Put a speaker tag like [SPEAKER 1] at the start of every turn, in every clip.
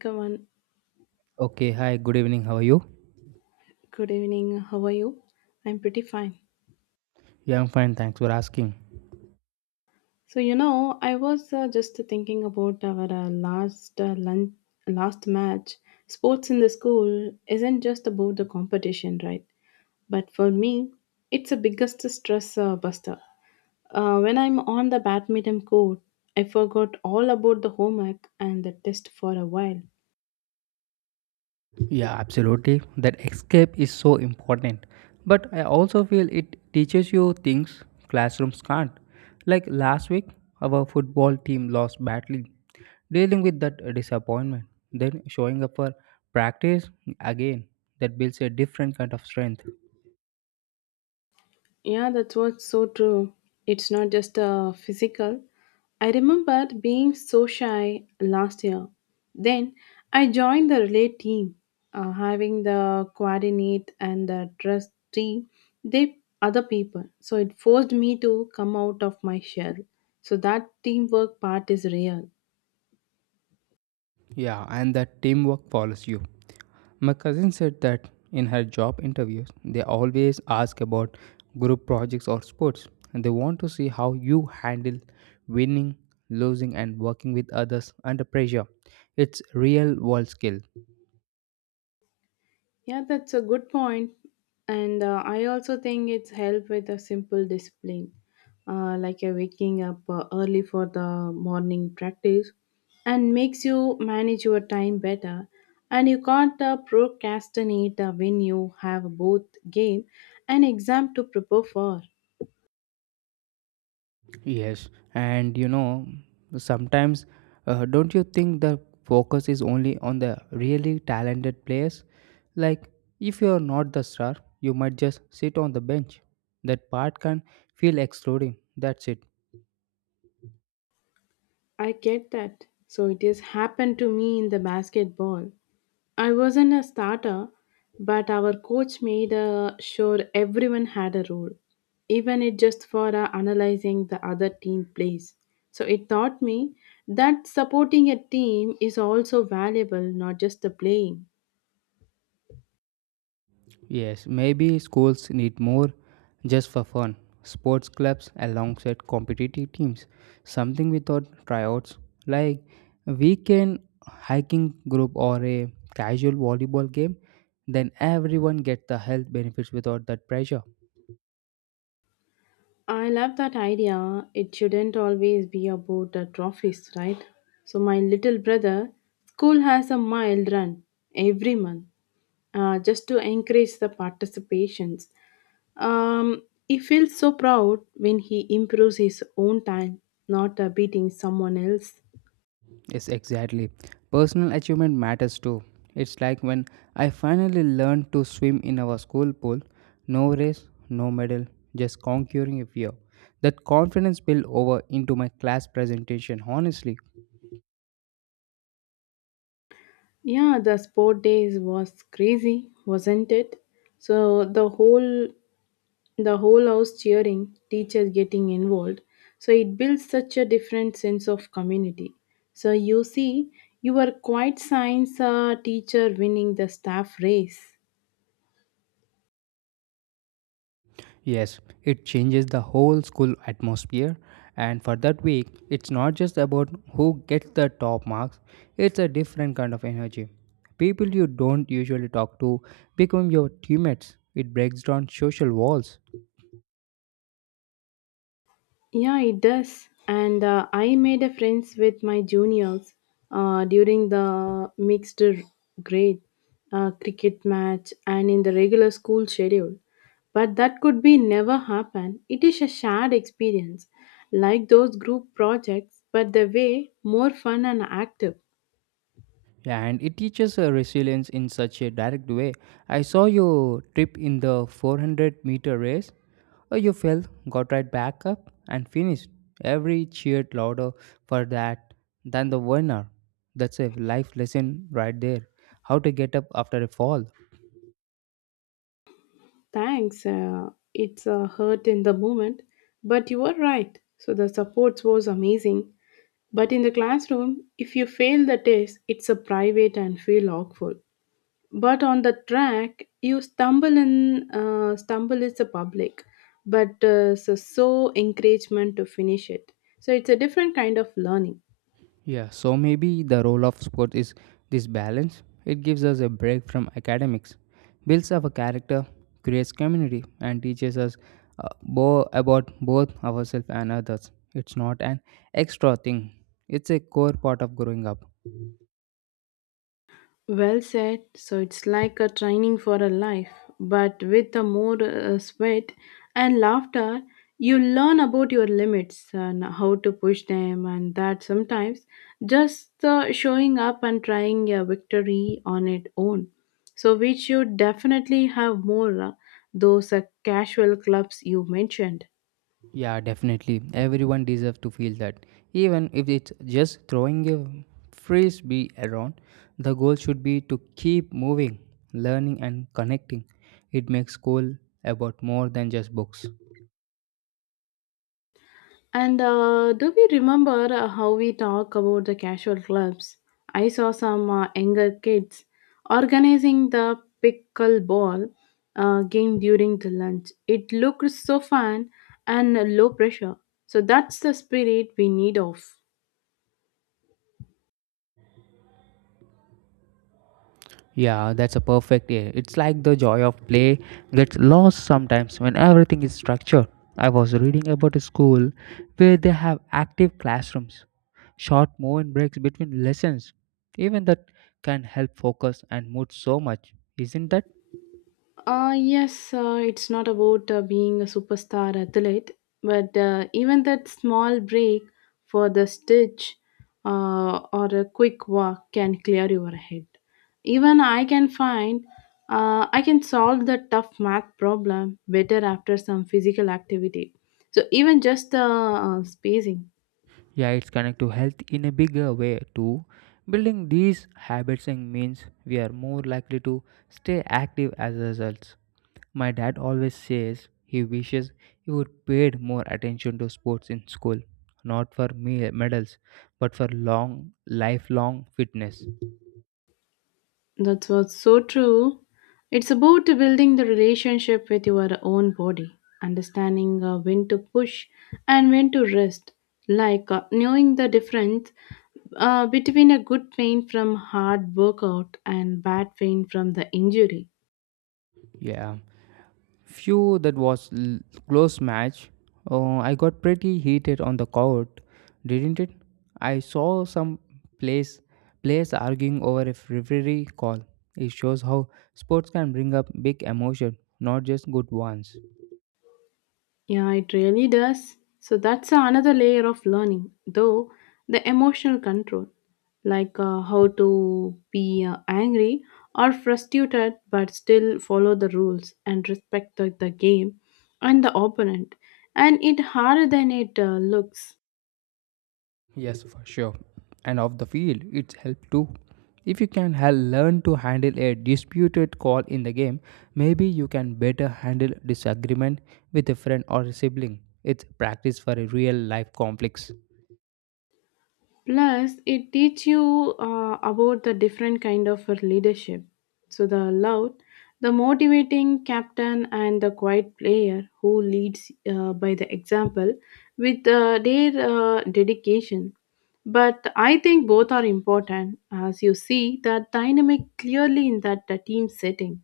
[SPEAKER 1] Come on,
[SPEAKER 2] Okay, hi, good evening. How are you?
[SPEAKER 1] good evening. How are you? I'm pretty fine.
[SPEAKER 2] Yeah, I'm fine. Thanks for asking.
[SPEAKER 1] I was just thinking about our last match. Sports in the school isn't just about the competition, right? But for me, it's the biggest stress buster. When I'm on the badminton court, I forgot all about the homework and the test for a while.
[SPEAKER 2] Yeah, absolutely. That escape is so important. But I also feel it teaches you things classrooms can't. Like last week, our football team lost badly. Dealing with that disappointment, then showing up for practice again, that builds a different kind of strength.
[SPEAKER 1] Yeah, that's what's so true. It's not just physical. I remembered being so shy last year. Then I joined the relay team, having the coordinate and the trust team, they other people. So it forced me to come out of my shell. So that teamwork part is real.
[SPEAKER 2] Yeah, and that teamwork follows you. My cousin said that in her job interviews, they always ask about group projects or sports. They want to see how you handle winning, losing, and working with others under pressure. It's real world skill.
[SPEAKER 1] Yeah, that's a good point. And I also think it's helped with a simple discipline, like a waking up early for the morning practice, and makes you manage your time better. And you can't procrastinate when you have both game and exam to prepare for.
[SPEAKER 2] Yes, and sometimes don't you think the focus is only on the really talented players? Like, if you're not the star, you might just sit on the bench. That part can feel excluding. That's it.
[SPEAKER 1] I get that. So it has happened to me in the basketball. I wasn't a starter, but our coach made sure everyone had a role, even it just for analyzing the other team plays. So it taught me that supporting a team is also valuable, not just the playing.
[SPEAKER 2] Yes, maybe schools need more just for fun. Sports clubs alongside competitive teams. Something without tryouts, like a weekend hiking group or a casual volleyball game. Then everyone gets the health benefits without that pressure.
[SPEAKER 1] I love that idea. It shouldn't always be about the trophies, right? So, my little brother, school has a mile run every month just to encourage the participations. He feels so proud when he improves his own time, not beating someone else.
[SPEAKER 2] Yes, exactly. Personal achievement matters too. It's like when I finally learned to swim in our school pool, no race, no medal, just conquering a fear. That confidence spilled over into my class presentation, honestly.
[SPEAKER 1] Yeah, the sport days was crazy, wasn't it? So the whole house cheering, teachers getting involved. So it builds such a different sense of community. So you see, your quiet science teacher winning the staff race.
[SPEAKER 2] Yes, it changes the whole school atmosphere. And for that week, it's not just about who gets the top marks, it's a different kind of energy. People you don't usually talk to become your teammates. It breaks down social walls.
[SPEAKER 1] Yeah, it does. And I made a friends with my juniors during the mixed r- grade cricket match and in the regular school schedule. But that could be never happen. It is a shared experience, like those group projects, but the way more fun and active.
[SPEAKER 2] Yeah, and it teaches resilience in such a direct way. I saw your trip in the 400-meter race. Oh, you fell, got right back up, and finished. Every cheered louder for that than the winner. That's a life lesson right there. How to get up after a fall.
[SPEAKER 1] Thanks. It's a hurt in the moment, but you are right. So the support was amazing. But in the classroom, if you fail the test, it's a private and feel awful. But on the track, you stumble in, stumble is a public, but so encouragement to finish it. So it's a different kind of learning.
[SPEAKER 2] Yeah, so maybe the role of sport is this balance. It gives us a break from academics, builds our character, creates community, and teaches us about both ourselves and others. It's not an extra thing, it's a core part of growing up.
[SPEAKER 1] Well said. So it's like a training for a life, but with a more sweat and laughter, you learn about your limits and how to push them, and that sometimes just showing up and trying a victory on its own. So we should definitely have more those casual clubs you mentioned.
[SPEAKER 2] Yeah, definitely. Everyone deserves to feel that. Even if it's just throwing a frisbee around, the goal should be to keep moving, learning, and connecting. It makes school about more than just books.
[SPEAKER 1] And do we remember how we talk about the casual clubs? I saw some younger kids organizing the pickleball game during the lunch. It looked so fun and low pressure. So that's the spirit we need of.
[SPEAKER 2] Yeah, that's a perfect. Yeah. It's like the joy of play gets lost sometimes when everything is structured. I was reading about a school where they have active classrooms, short movement breaks between lessons. Even that can help focus and mood so much, isn't that?
[SPEAKER 1] Yes, it's not about being a superstar athlete, but even that small break for the stitch or a quick walk can clear your head. Even I can find I can solve the tough math problem better after some physical activity. So even just the spacing.
[SPEAKER 2] Yeah, it's connected to health in a bigger way too. Building these habits and means we are more likely to stay active as a result. My dad always says he wishes he would paid more attention to sports in school, not for me medals, but for long lifelong fitness.
[SPEAKER 1] That's what's so true. It's about building the relationship with your own body, understanding when to push and when to rest, like knowing the difference between a good pain from hard workout and bad pain from the injury.
[SPEAKER 2] Yeah. Few that was close match. I got pretty heated on the court, didn't it? I saw some place players arguing over a referee call. It shows how sports can bring up big emotion, not just good ones.
[SPEAKER 1] Yeah, it really does. So that's another layer of learning, though the emotional control, like how to be angry or frustrated but still follow the rules and respect the game and the opponent. And it harder than it looks.
[SPEAKER 2] Yes, for sure. And off the field, it's help too. If you can learn to handle a disputed call in the game, maybe you can better handle disagreement with a friend or a sibling. It's practice for a real life conflicts.
[SPEAKER 1] Plus it teach you about the different kind of leadership, so the loud the motivating captain and the quiet player who leads by the example with their dedication. But I think both are important as you see that dynamic clearly in that team setting.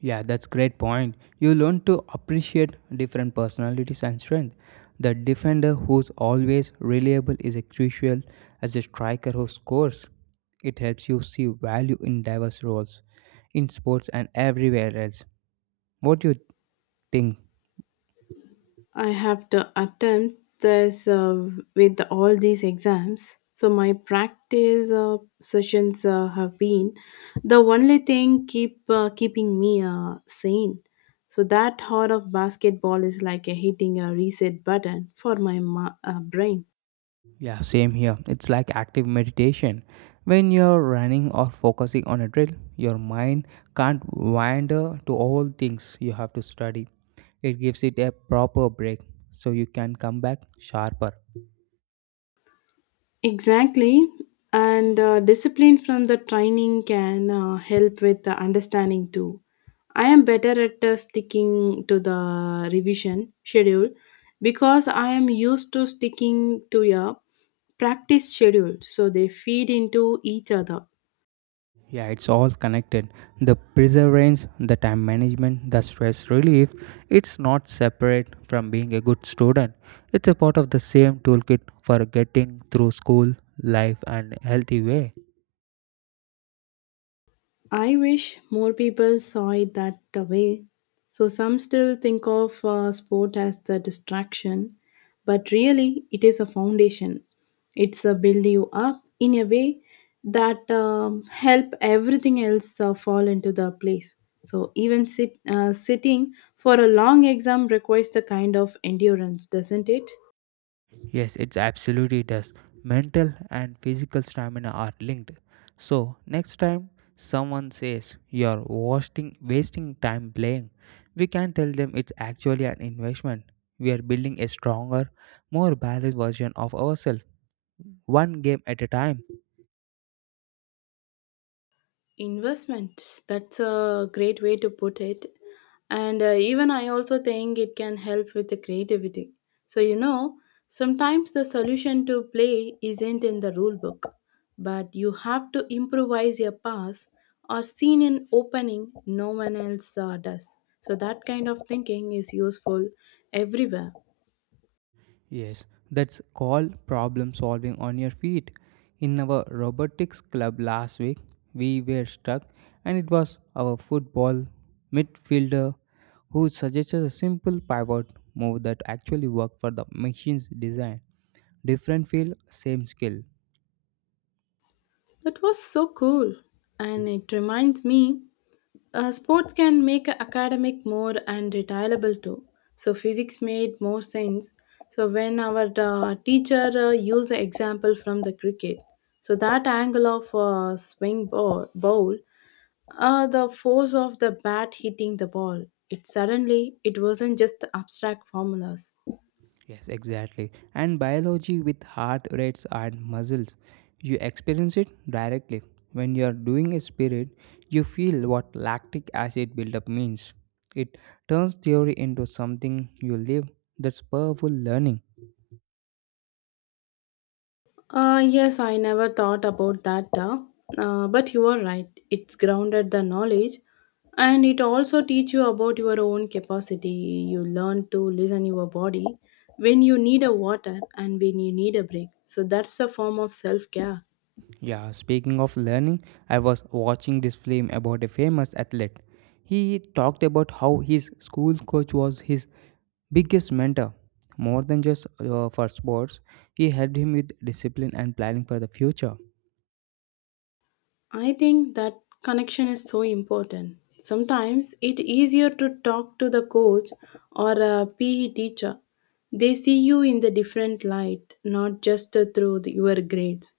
[SPEAKER 2] Yeah, that's great point. You learn to appreciate different personalities and strength. The defender who's always reliable is a crucial as a striker who scores. It helps you see value in diverse roles in sports and everywhere else. What do you think?
[SPEAKER 1] I have to attempt this with all these exams. So my practice sessions have been the only thing keeping me sane. So that hard of basketball is like a hitting a reset button for my brain.
[SPEAKER 2] Yeah, same here. It's like active meditation. When you're running or focusing on a drill, your mind can't wander to all things you have to study. It gives it a proper break so you can come back sharper.
[SPEAKER 1] Exactly. And discipline from the training can help with the understanding too. I am better at sticking to the revision schedule because I am used to sticking to a practice schedule, so they feed into each other.
[SPEAKER 2] Yeah, it's all connected. The perseverance, the time management, the stress relief, it's not separate from being a good student. It's a part of the same toolkit for getting through school, life, and healthy way.
[SPEAKER 1] I wish more people saw it that way. So some still think of sport as the distraction, but really it is a foundation. It's a build you up in a way that help everything else fall into the place. So even sitting for a long exam requires the kind of endurance, doesn't it?
[SPEAKER 2] Yes, it absolutely does. Mental and physical stamina are linked. So, next time someone says you're wasting time playing, we can tell them it's actually an investment. We are building a stronger, more balanced version of ourselves, one game at a time.
[SPEAKER 1] Investment. That's a great way to put it. And even I also think it can help with the creativity. So, you know, sometimes the solution to play isn't in the rule book, but you have to improvise your pass or scene in opening no one else does. So, that kind of thinking is useful everywhere.
[SPEAKER 2] Yes, that's called problem solving on your feet. In our robotics club last week, we were stuck, and it was our football midfielder who suggested a simple pivot move that actually worked for the machine's design. Different field, same skill.
[SPEAKER 1] That was so cool. And it reminds me sports can make academic more and retireable too. So physics made more sense. So when our teacher used the example from the cricket, so that angle of swing ball, bowl, the force of the bat hitting the ball, it suddenly it wasn't just abstract formulas.
[SPEAKER 2] Yes, exactly. And biology with heart rates and muscles, you experience it directly. When you are doing a spirit, you feel what lactic acid buildup means. It turns theory into something you live. That's powerful learning.
[SPEAKER 1] Yes, I never thought about that, but you are right. It's grounded the knowledge and it also teach you about your own capacity. You learn to listen your body when you need a water and when you need a break. So that's a form of self-care.
[SPEAKER 2] Yeah, speaking of learning, I was watching this film about a famous athlete. He talked about how his school coach was his biggest mentor. More than just for sports, he helped him with discipline and planning for the future.
[SPEAKER 1] I think that connection is so important. Sometimes it's easier to talk to the coach or a PE teacher. They see you in the different light, not just your grades.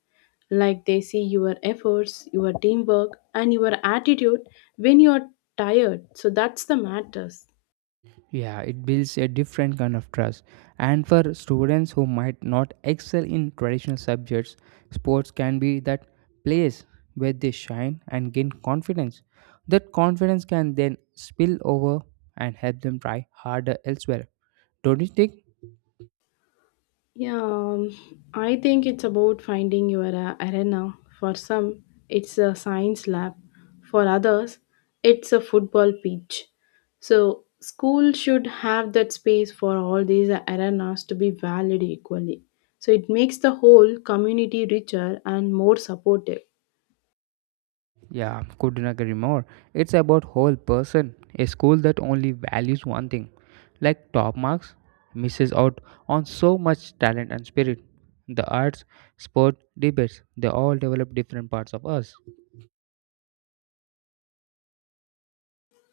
[SPEAKER 1] Like they see your efforts, your teamwork, and your attitude when you are tired. So that's the matters.
[SPEAKER 2] Yeah, it builds a different kind of trust. And for students who might not excel in traditional subjects, sports can be that place where they shine and gain confidence. That confidence can then spill over and help them try harder elsewhere. Don't you think?
[SPEAKER 1] Yeah, I think it's about finding your arena. For some, it's a science lab. For others, it's a football pitch. So, school should have that space for all these arenas to be valued equally. So, it makes the whole community richer and more supportive.
[SPEAKER 2] Yeah, couldn't agree more. It's about whole person. A school that only values one thing, like top marks, misses out on so much talent and spirit. The arts, sport, debates, they all develop different parts of us.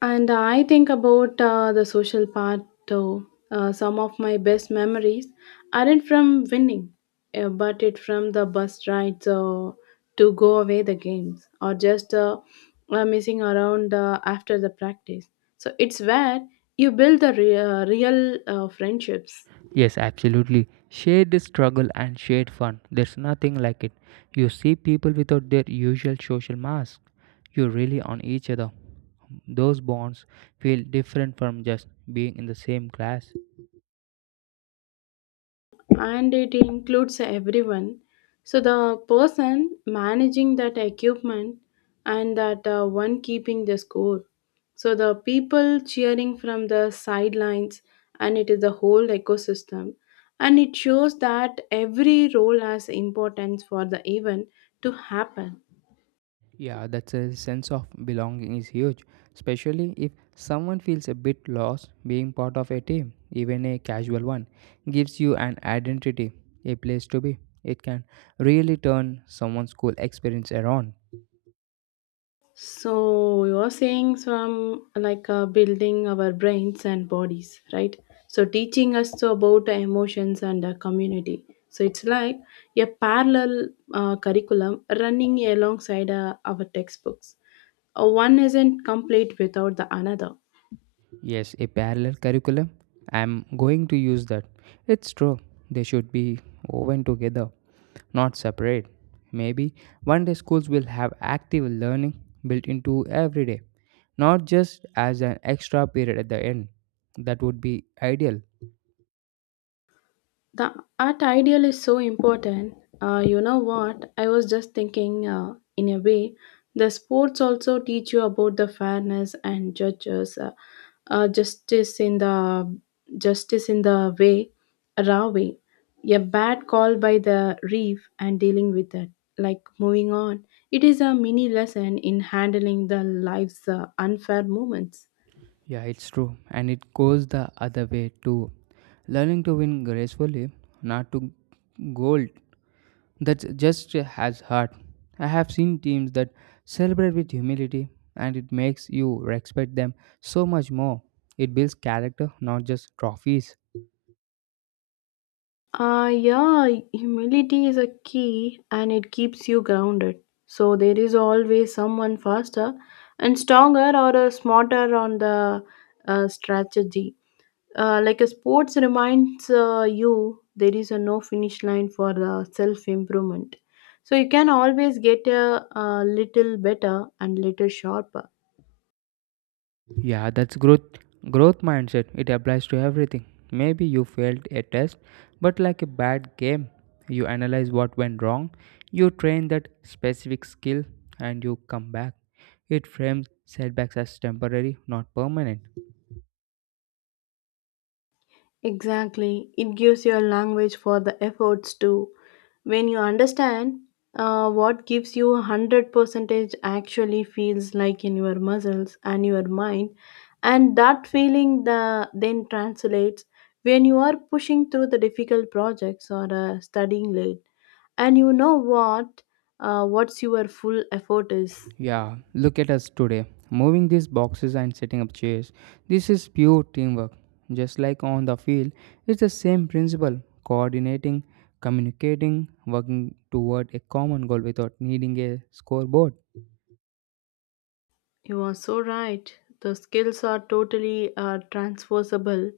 [SPEAKER 1] And I think about the social part too. Some of my best memories aren't from winning, but it from the bus rides to go away the games or just missing around after the practice. So it's where you build the real friendships.
[SPEAKER 2] Yes, absolutely. Shared struggle and shared fun. There's nothing like it. You see people without their usual social mask. You really on each other. Those bonds feel different from just being in the same class.
[SPEAKER 1] And it includes everyone. So the person managing that equipment and that one keeping the score. So the people cheering from the sidelines and it is the whole ecosystem. And it shows that every role has importance for the event to happen.
[SPEAKER 2] Yeah, that's a sense of belonging is huge, especially if someone feels a bit lost, being part of a team, even a casual one, gives you an identity, a place to be. It can really turn someone's school experience around.
[SPEAKER 1] So you're saying some like building our brains and bodies, right? So teaching us to about the emotions and the community. So it's like a parallel curriculum running alongside our textbooks. One isn't complete without the another.
[SPEAKER 2] Yes, a parallel curriculum. I'm going to use that. It's true. They should be woven together, not separate. Maybe one day schools will have active learning built into every day, not just as an extra period at the end. That would be ideal.
[SPEAKER 1] The art ideal is so important. You know what? I was just thinking, in a way, the sports also teach you about the fairness and justice in the justice in the way, raw way. A bad call by the reef and dealing with it, like moving on. It is a mini lesson in handling the life's unfair moments.
[SPEAKER 2] Yeah, it's true. And it goes the other way too. Learning to win gracefully, not to gold, that just has heart. I have seen teams that celebrate with humility and it makes you respect them so much more. It builds character, not just trophies.
[SPEAKER 1] Yeah, humility is a key and it keeps you grounded. So there is always someone faster and stronger or smarter on the strategy. Like a sports reminds you there is a no finish line for self improvement. So you can always get a little better and little sharper.
[SPEAKER 2] Yeah, that's growth mindset. It applies to everything. Maybe you failed a test, but like a bad game, you analyze what went wrong, you train that specific skill and you come back. It frames setbacks as temporary, not permanent.
[SPEAKER 1] Exactly. It gives your language for the efforts too. When you understand what gives you 100% actually feels like in your muscles and your mind and that then translates when you are pushing through the difficult projects or studying late and you know what what's your full effort is.
[SPEAKER 2] Yeah, look at us today, moving these boxes and setting up chairs. This is pure teamwork. Just like on the field, it's the same principle coordinating, communicating, working toward a common goal without needing a scoreboard.
[SPEAKER 1] You are so right. The skills are totally transversable,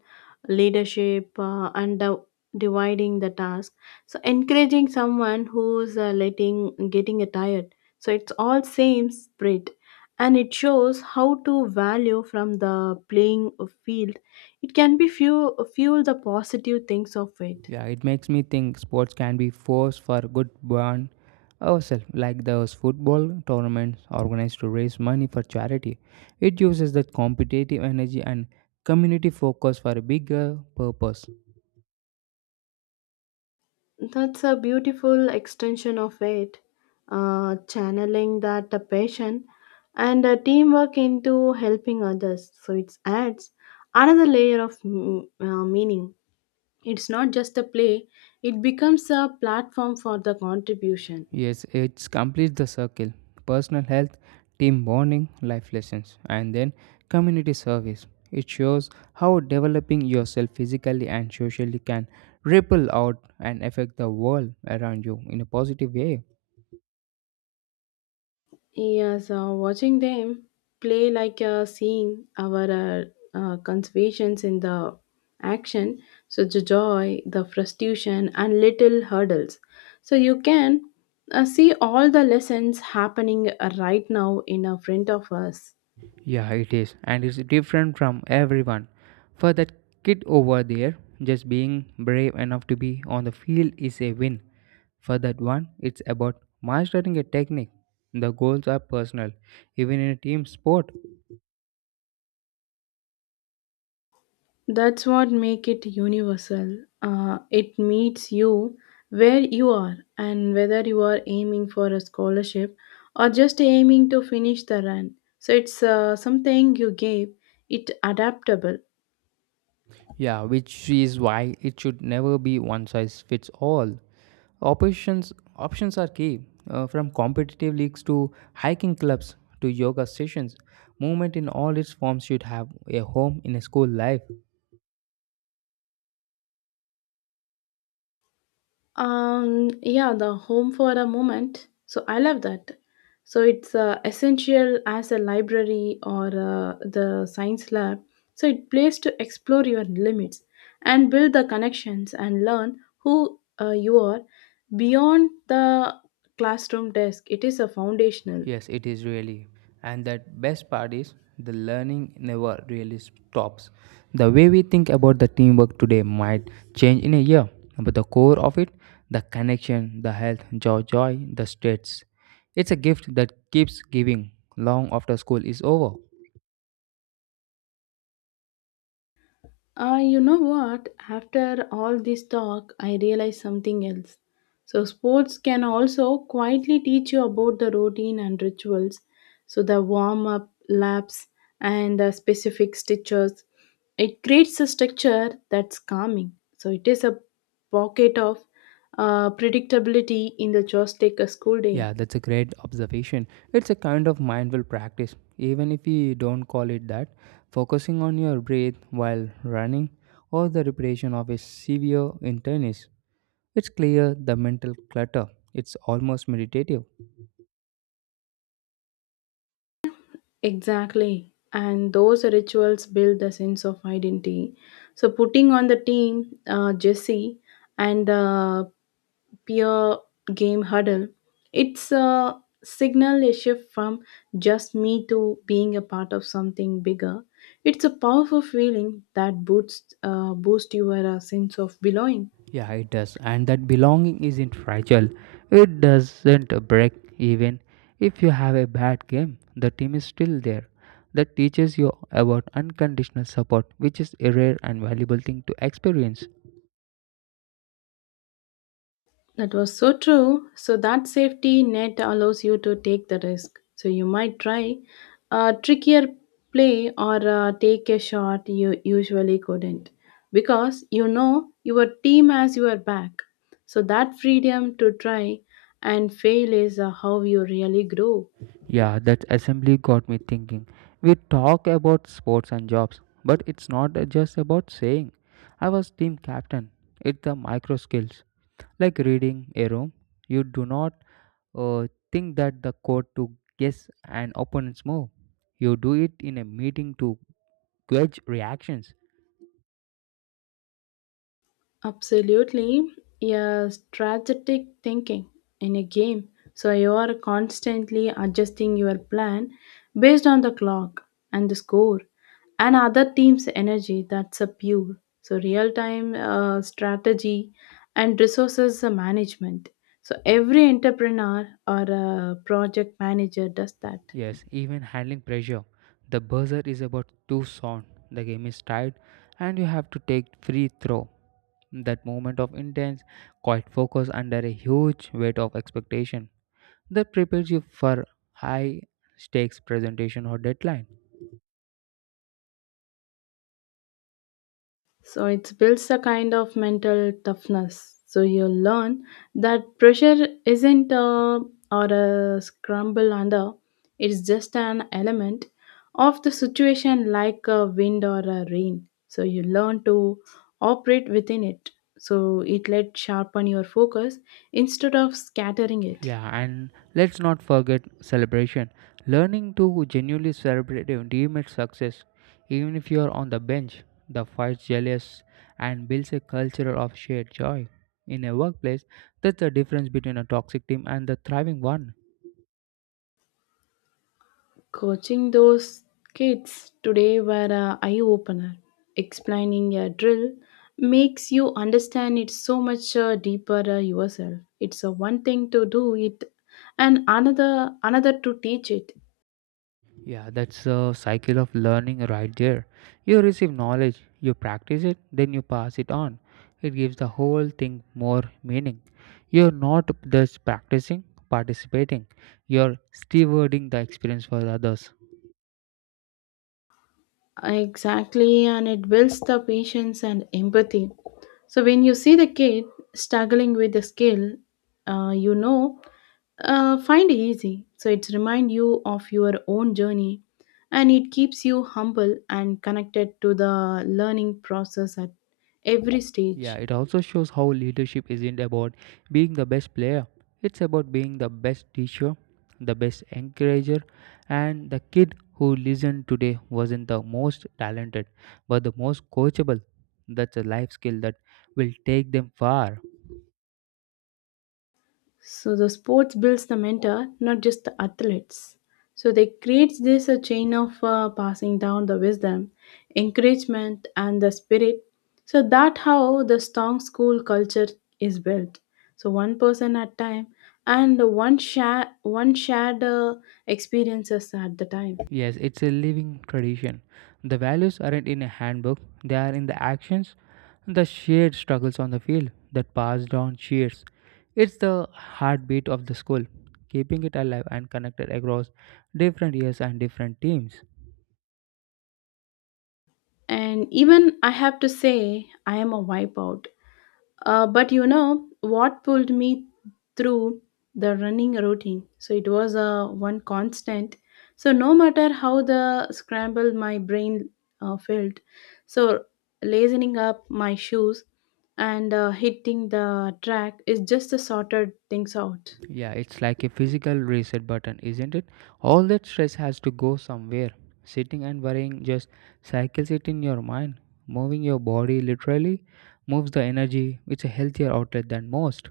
[SPEAKER 1] leadership dividing the task. So encouraging someone who's letting getting tired. So it's all same spirit, and it shows how to value from the playing field. It can be fuel the positive things of it.
[SPEAKER 2] Yeah, it makes me think sports can be force for good bond ourselves, like those football tournaments organized to raise money for charity. It uses that competitive energy and community focus for a bigger purpose.
[SPEAKER 1] That's a beautiful extension of it, channeling that passion and teamwork into helping others. So it adds another layer of meaning. It's not just a play, it becomes a platform for the contribution.
[SPEAKER 2] Yes, it completes the circle personal health, team bonding, life lessons, and then community service. It shows how developing yourself physically and socially can ripple out and affect the world around you in a positive way.
[SPEAKER 1] Yes, watching them play like seeing our conservations in the action, so the joy, the frustration, and little hurdles. So you can see all the lessons happening right now in front of us.
[SPEAKER 2] Yeah, it is, and it's different from everyone. For that kid over there, just being brave enough to be on the field is a win. For that one, it's about mastering a technique. The goals are personal, even in a team sport.
[SPEAKER 1] That's what make it universal. It meets you where you are and whether you are aiming for a scholarship or just aiming to finish the run. So it's something you gave it adaptable.
[SPEAKER 2] Yeah, which is why it should never be one size fits all. Options are key. From competitive leagues to hiking clubs to yoga sessions, movement in all its forms should have a home in a school life.
[SPEAKER 1] Yeah, the home for a moment. So I love that. So it's essential as a library or the science lab. So it plays to explore your limits and build the connections and learn who you are beyond the classroom desk. It is a foundational.
[SPEAKER 2] Yes, it is really. And that best part is the learning never really stops. The way we think about the teamwork today might change in a year, but the core of it, the connection, the health, joy, the states. It's a gift that keeps giving long after school is over.
[SPEAKER 1] You know what? After all this talk, I realized something else. So, sports can also quietly teach you about the routine and rituals. So, the warm up, laps, and the specific stitches. It creates a structure that's calming. So, it is a pocket of predictability in the just take a school day.
[SPEAKER 2] Yeah, that's a great observation. It's a kind of mindful practice, even if we don't call it that. Focusing on your breath while running or the repetition of a severe in tennis, it's clear the mental clutter. It's almost meditative.
[SPEAKER 1] Exactly. And those rituals build a sense of identity. So putting on the team, Jesse and the peer game huddle, it's a signal a shift from just me to being a part of something bigger. It's a powerful feeling that boosts your sense of belonging.
[SPEAKER 2] Yeah, it does. And that belonging isn't fragile. It doesn't break even if you have a bad game. The team is still there. That teaches you about unconditional support, which is a rare and valuable thing to experience.
[SPEAKER 1] That was so true. So that safety net allows you to take the risk. So you might try a trickier play or take a shot you usually couldn't because you know your team has your back. So that freedom to try and fail is how you really grow.
[SPEAKER 2] Yeah, that assembly got me thinking. We talk about sports and jobs, but it's not just about saying I was team captain. It's the micro skills, like reading a room, you do not think that the code to guess an opponent's move. You do it in a meeting to gauge reactions.
[SPEAKER 1] Absolutely. Yeah, strategic thinking in a game. So you are constantly adjusting your plan based on the clock and the score and other team's energy that's a pure. So real time strategy and resources management. So every entrepreneur or a project manager does that.
[SPEAKER 2] Yes, even handling pressure. The buzzer is about to sound. The game is tied, and you have to take free throw. That moment of intense, quiet focus under a huge weight of expectation, that prepares you for high stakes presentation or deadline.
[SPEAKER 1] So it builds a kind of mental toughness. So you learn that pressure isn't a or a scramble under. It's just an element of the situation, like a wind or a rain. So you learn to operate within it. So it let sharpen your focus instead of scattering it.
[SPEAKER 2] Yeah, and let's not forget celebration. Learning to genuinely celebrate your teammate's success, even if you are on the bench, the fights jealous and builds a culture of shared joy. In a workplace, that's the difference between a toxic team and the thriving one.
[SPEAKER 1] Coaching those kids today were a eye opener. Explaining a drill makes you understand it so much deeper yourself. It's one thing to do it, and another to teach it.
[SPEAKER 2] Yeah, that's a cycle of learning right there. You receive knowledge, you practice it, then you pass it on. It gives the whole thing more meaning. You're not just practicing, participating, you're stewarding the experience for others.
[SPEAKER 1] Exactly, and it builds the patience and empathy. So when you see the kid struggling with the skill, you know find easy, so it's remind you of your own journey, and it keeps you humble and connected to the learning process at every
[SPEAKER 2] Yeah,
[SPEAKER 1] stage.
[SPEAKER 2] it also shows how leadership isn't about being the best player. It's about being the best teacher, the best encourager, and the kid who listened today wasn't the most talented, but the most coachable. That's a life skill that will take them far.
[SPEAKER 1] So the sports builds the mentor, not just the athletes. So they creates this a chain of passing down the wisdom, encouragement, and the spirit. So that how the strong school culture is built. So one person at time and one shared experiences at the time.
[SPEAKER 2] Yes, it's a living tradition. The values aren't in a handbook, they are in the actions, the shared struggles on the field that pass down cheers. It's the heartbeat of the school, keeping it alive and connected across different years and different teams.
[SPEAKER 1] And even I have to say, I am a wipeout. But you know what pulled me through the running routine? So it was a one constant. So no matter how the scramble my brain felt, so lazening up my shoes and hitting the track is just the sorted things out.
[SPEAKER 2] Yeah, it's like a physical reset button, isn't it? All that stress has to go somewhere. Sitting and worrying just cycles it in your mind. Moving your body literally moves the energy. It's a healthier outlet than most.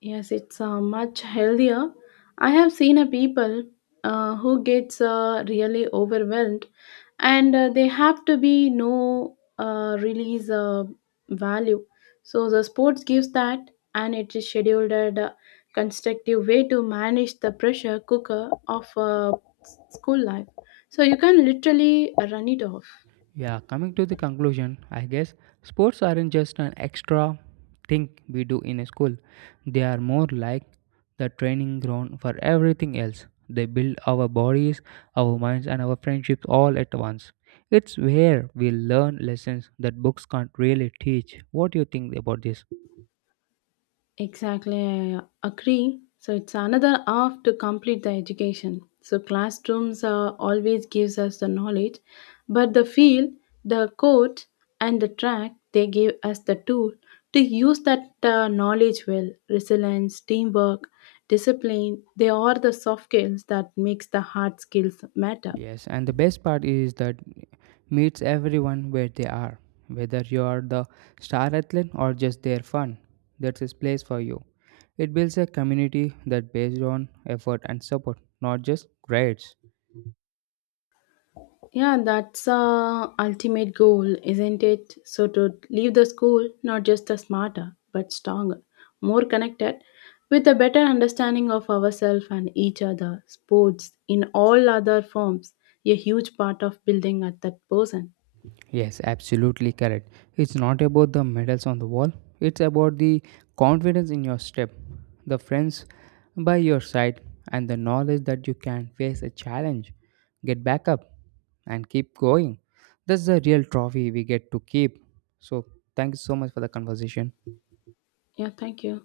[SPEAKER 1] Yes, it's much healthier. I have seen a people who gets really overwhelmed, and they have to be no release value. So the sports gives that, and it is scheduled at a constructive way to manage the pressure cooker of school life. So you can literally run it off.
[SPEAKER 2] Yeah, coming to the conclusion, I guess sports aren't just an extra thing we do in a school. They are more like the training ground for everything else. They build our bodies, our minds, and our friendships all at once. It's where we learn lessons that books can't really teach. What do you think about this?
[SPEAKER 1] Exactly, I agree. So it's another half to complete the education. So classrooms always gives us the knowledge, but the field, the court, and the track they give us the tool to use that knowledge well. Resilience, teamwork, discipline. They are the soft skills that makes the hard skills matter.
[SPEAKER 2] Yes, and the best part is that meets everyone where they are, whether you are the star athlete or just their fun. That's a place for you. It builds a community that based on effort and support, not just grades.
[SPEAKER 1] Yeah, that's ultimate goal, isn't it? So to leave the school not just the smarter, but stronger, more connected, with a better understanding of ourselves and each other. Sports in all other forms, a huge part of building at that person.
[SPEAKER 2] Yes, absolutely correct. It's not about the medals on the wall, it's about the confidence in your step, the friends by your side, and the knowledge that you can face a challenge, get back up, and keep going. That's the real trophy we get to keep. So, thank you so much for the conversation.
[SPEAKER 1] Yeah, thank you.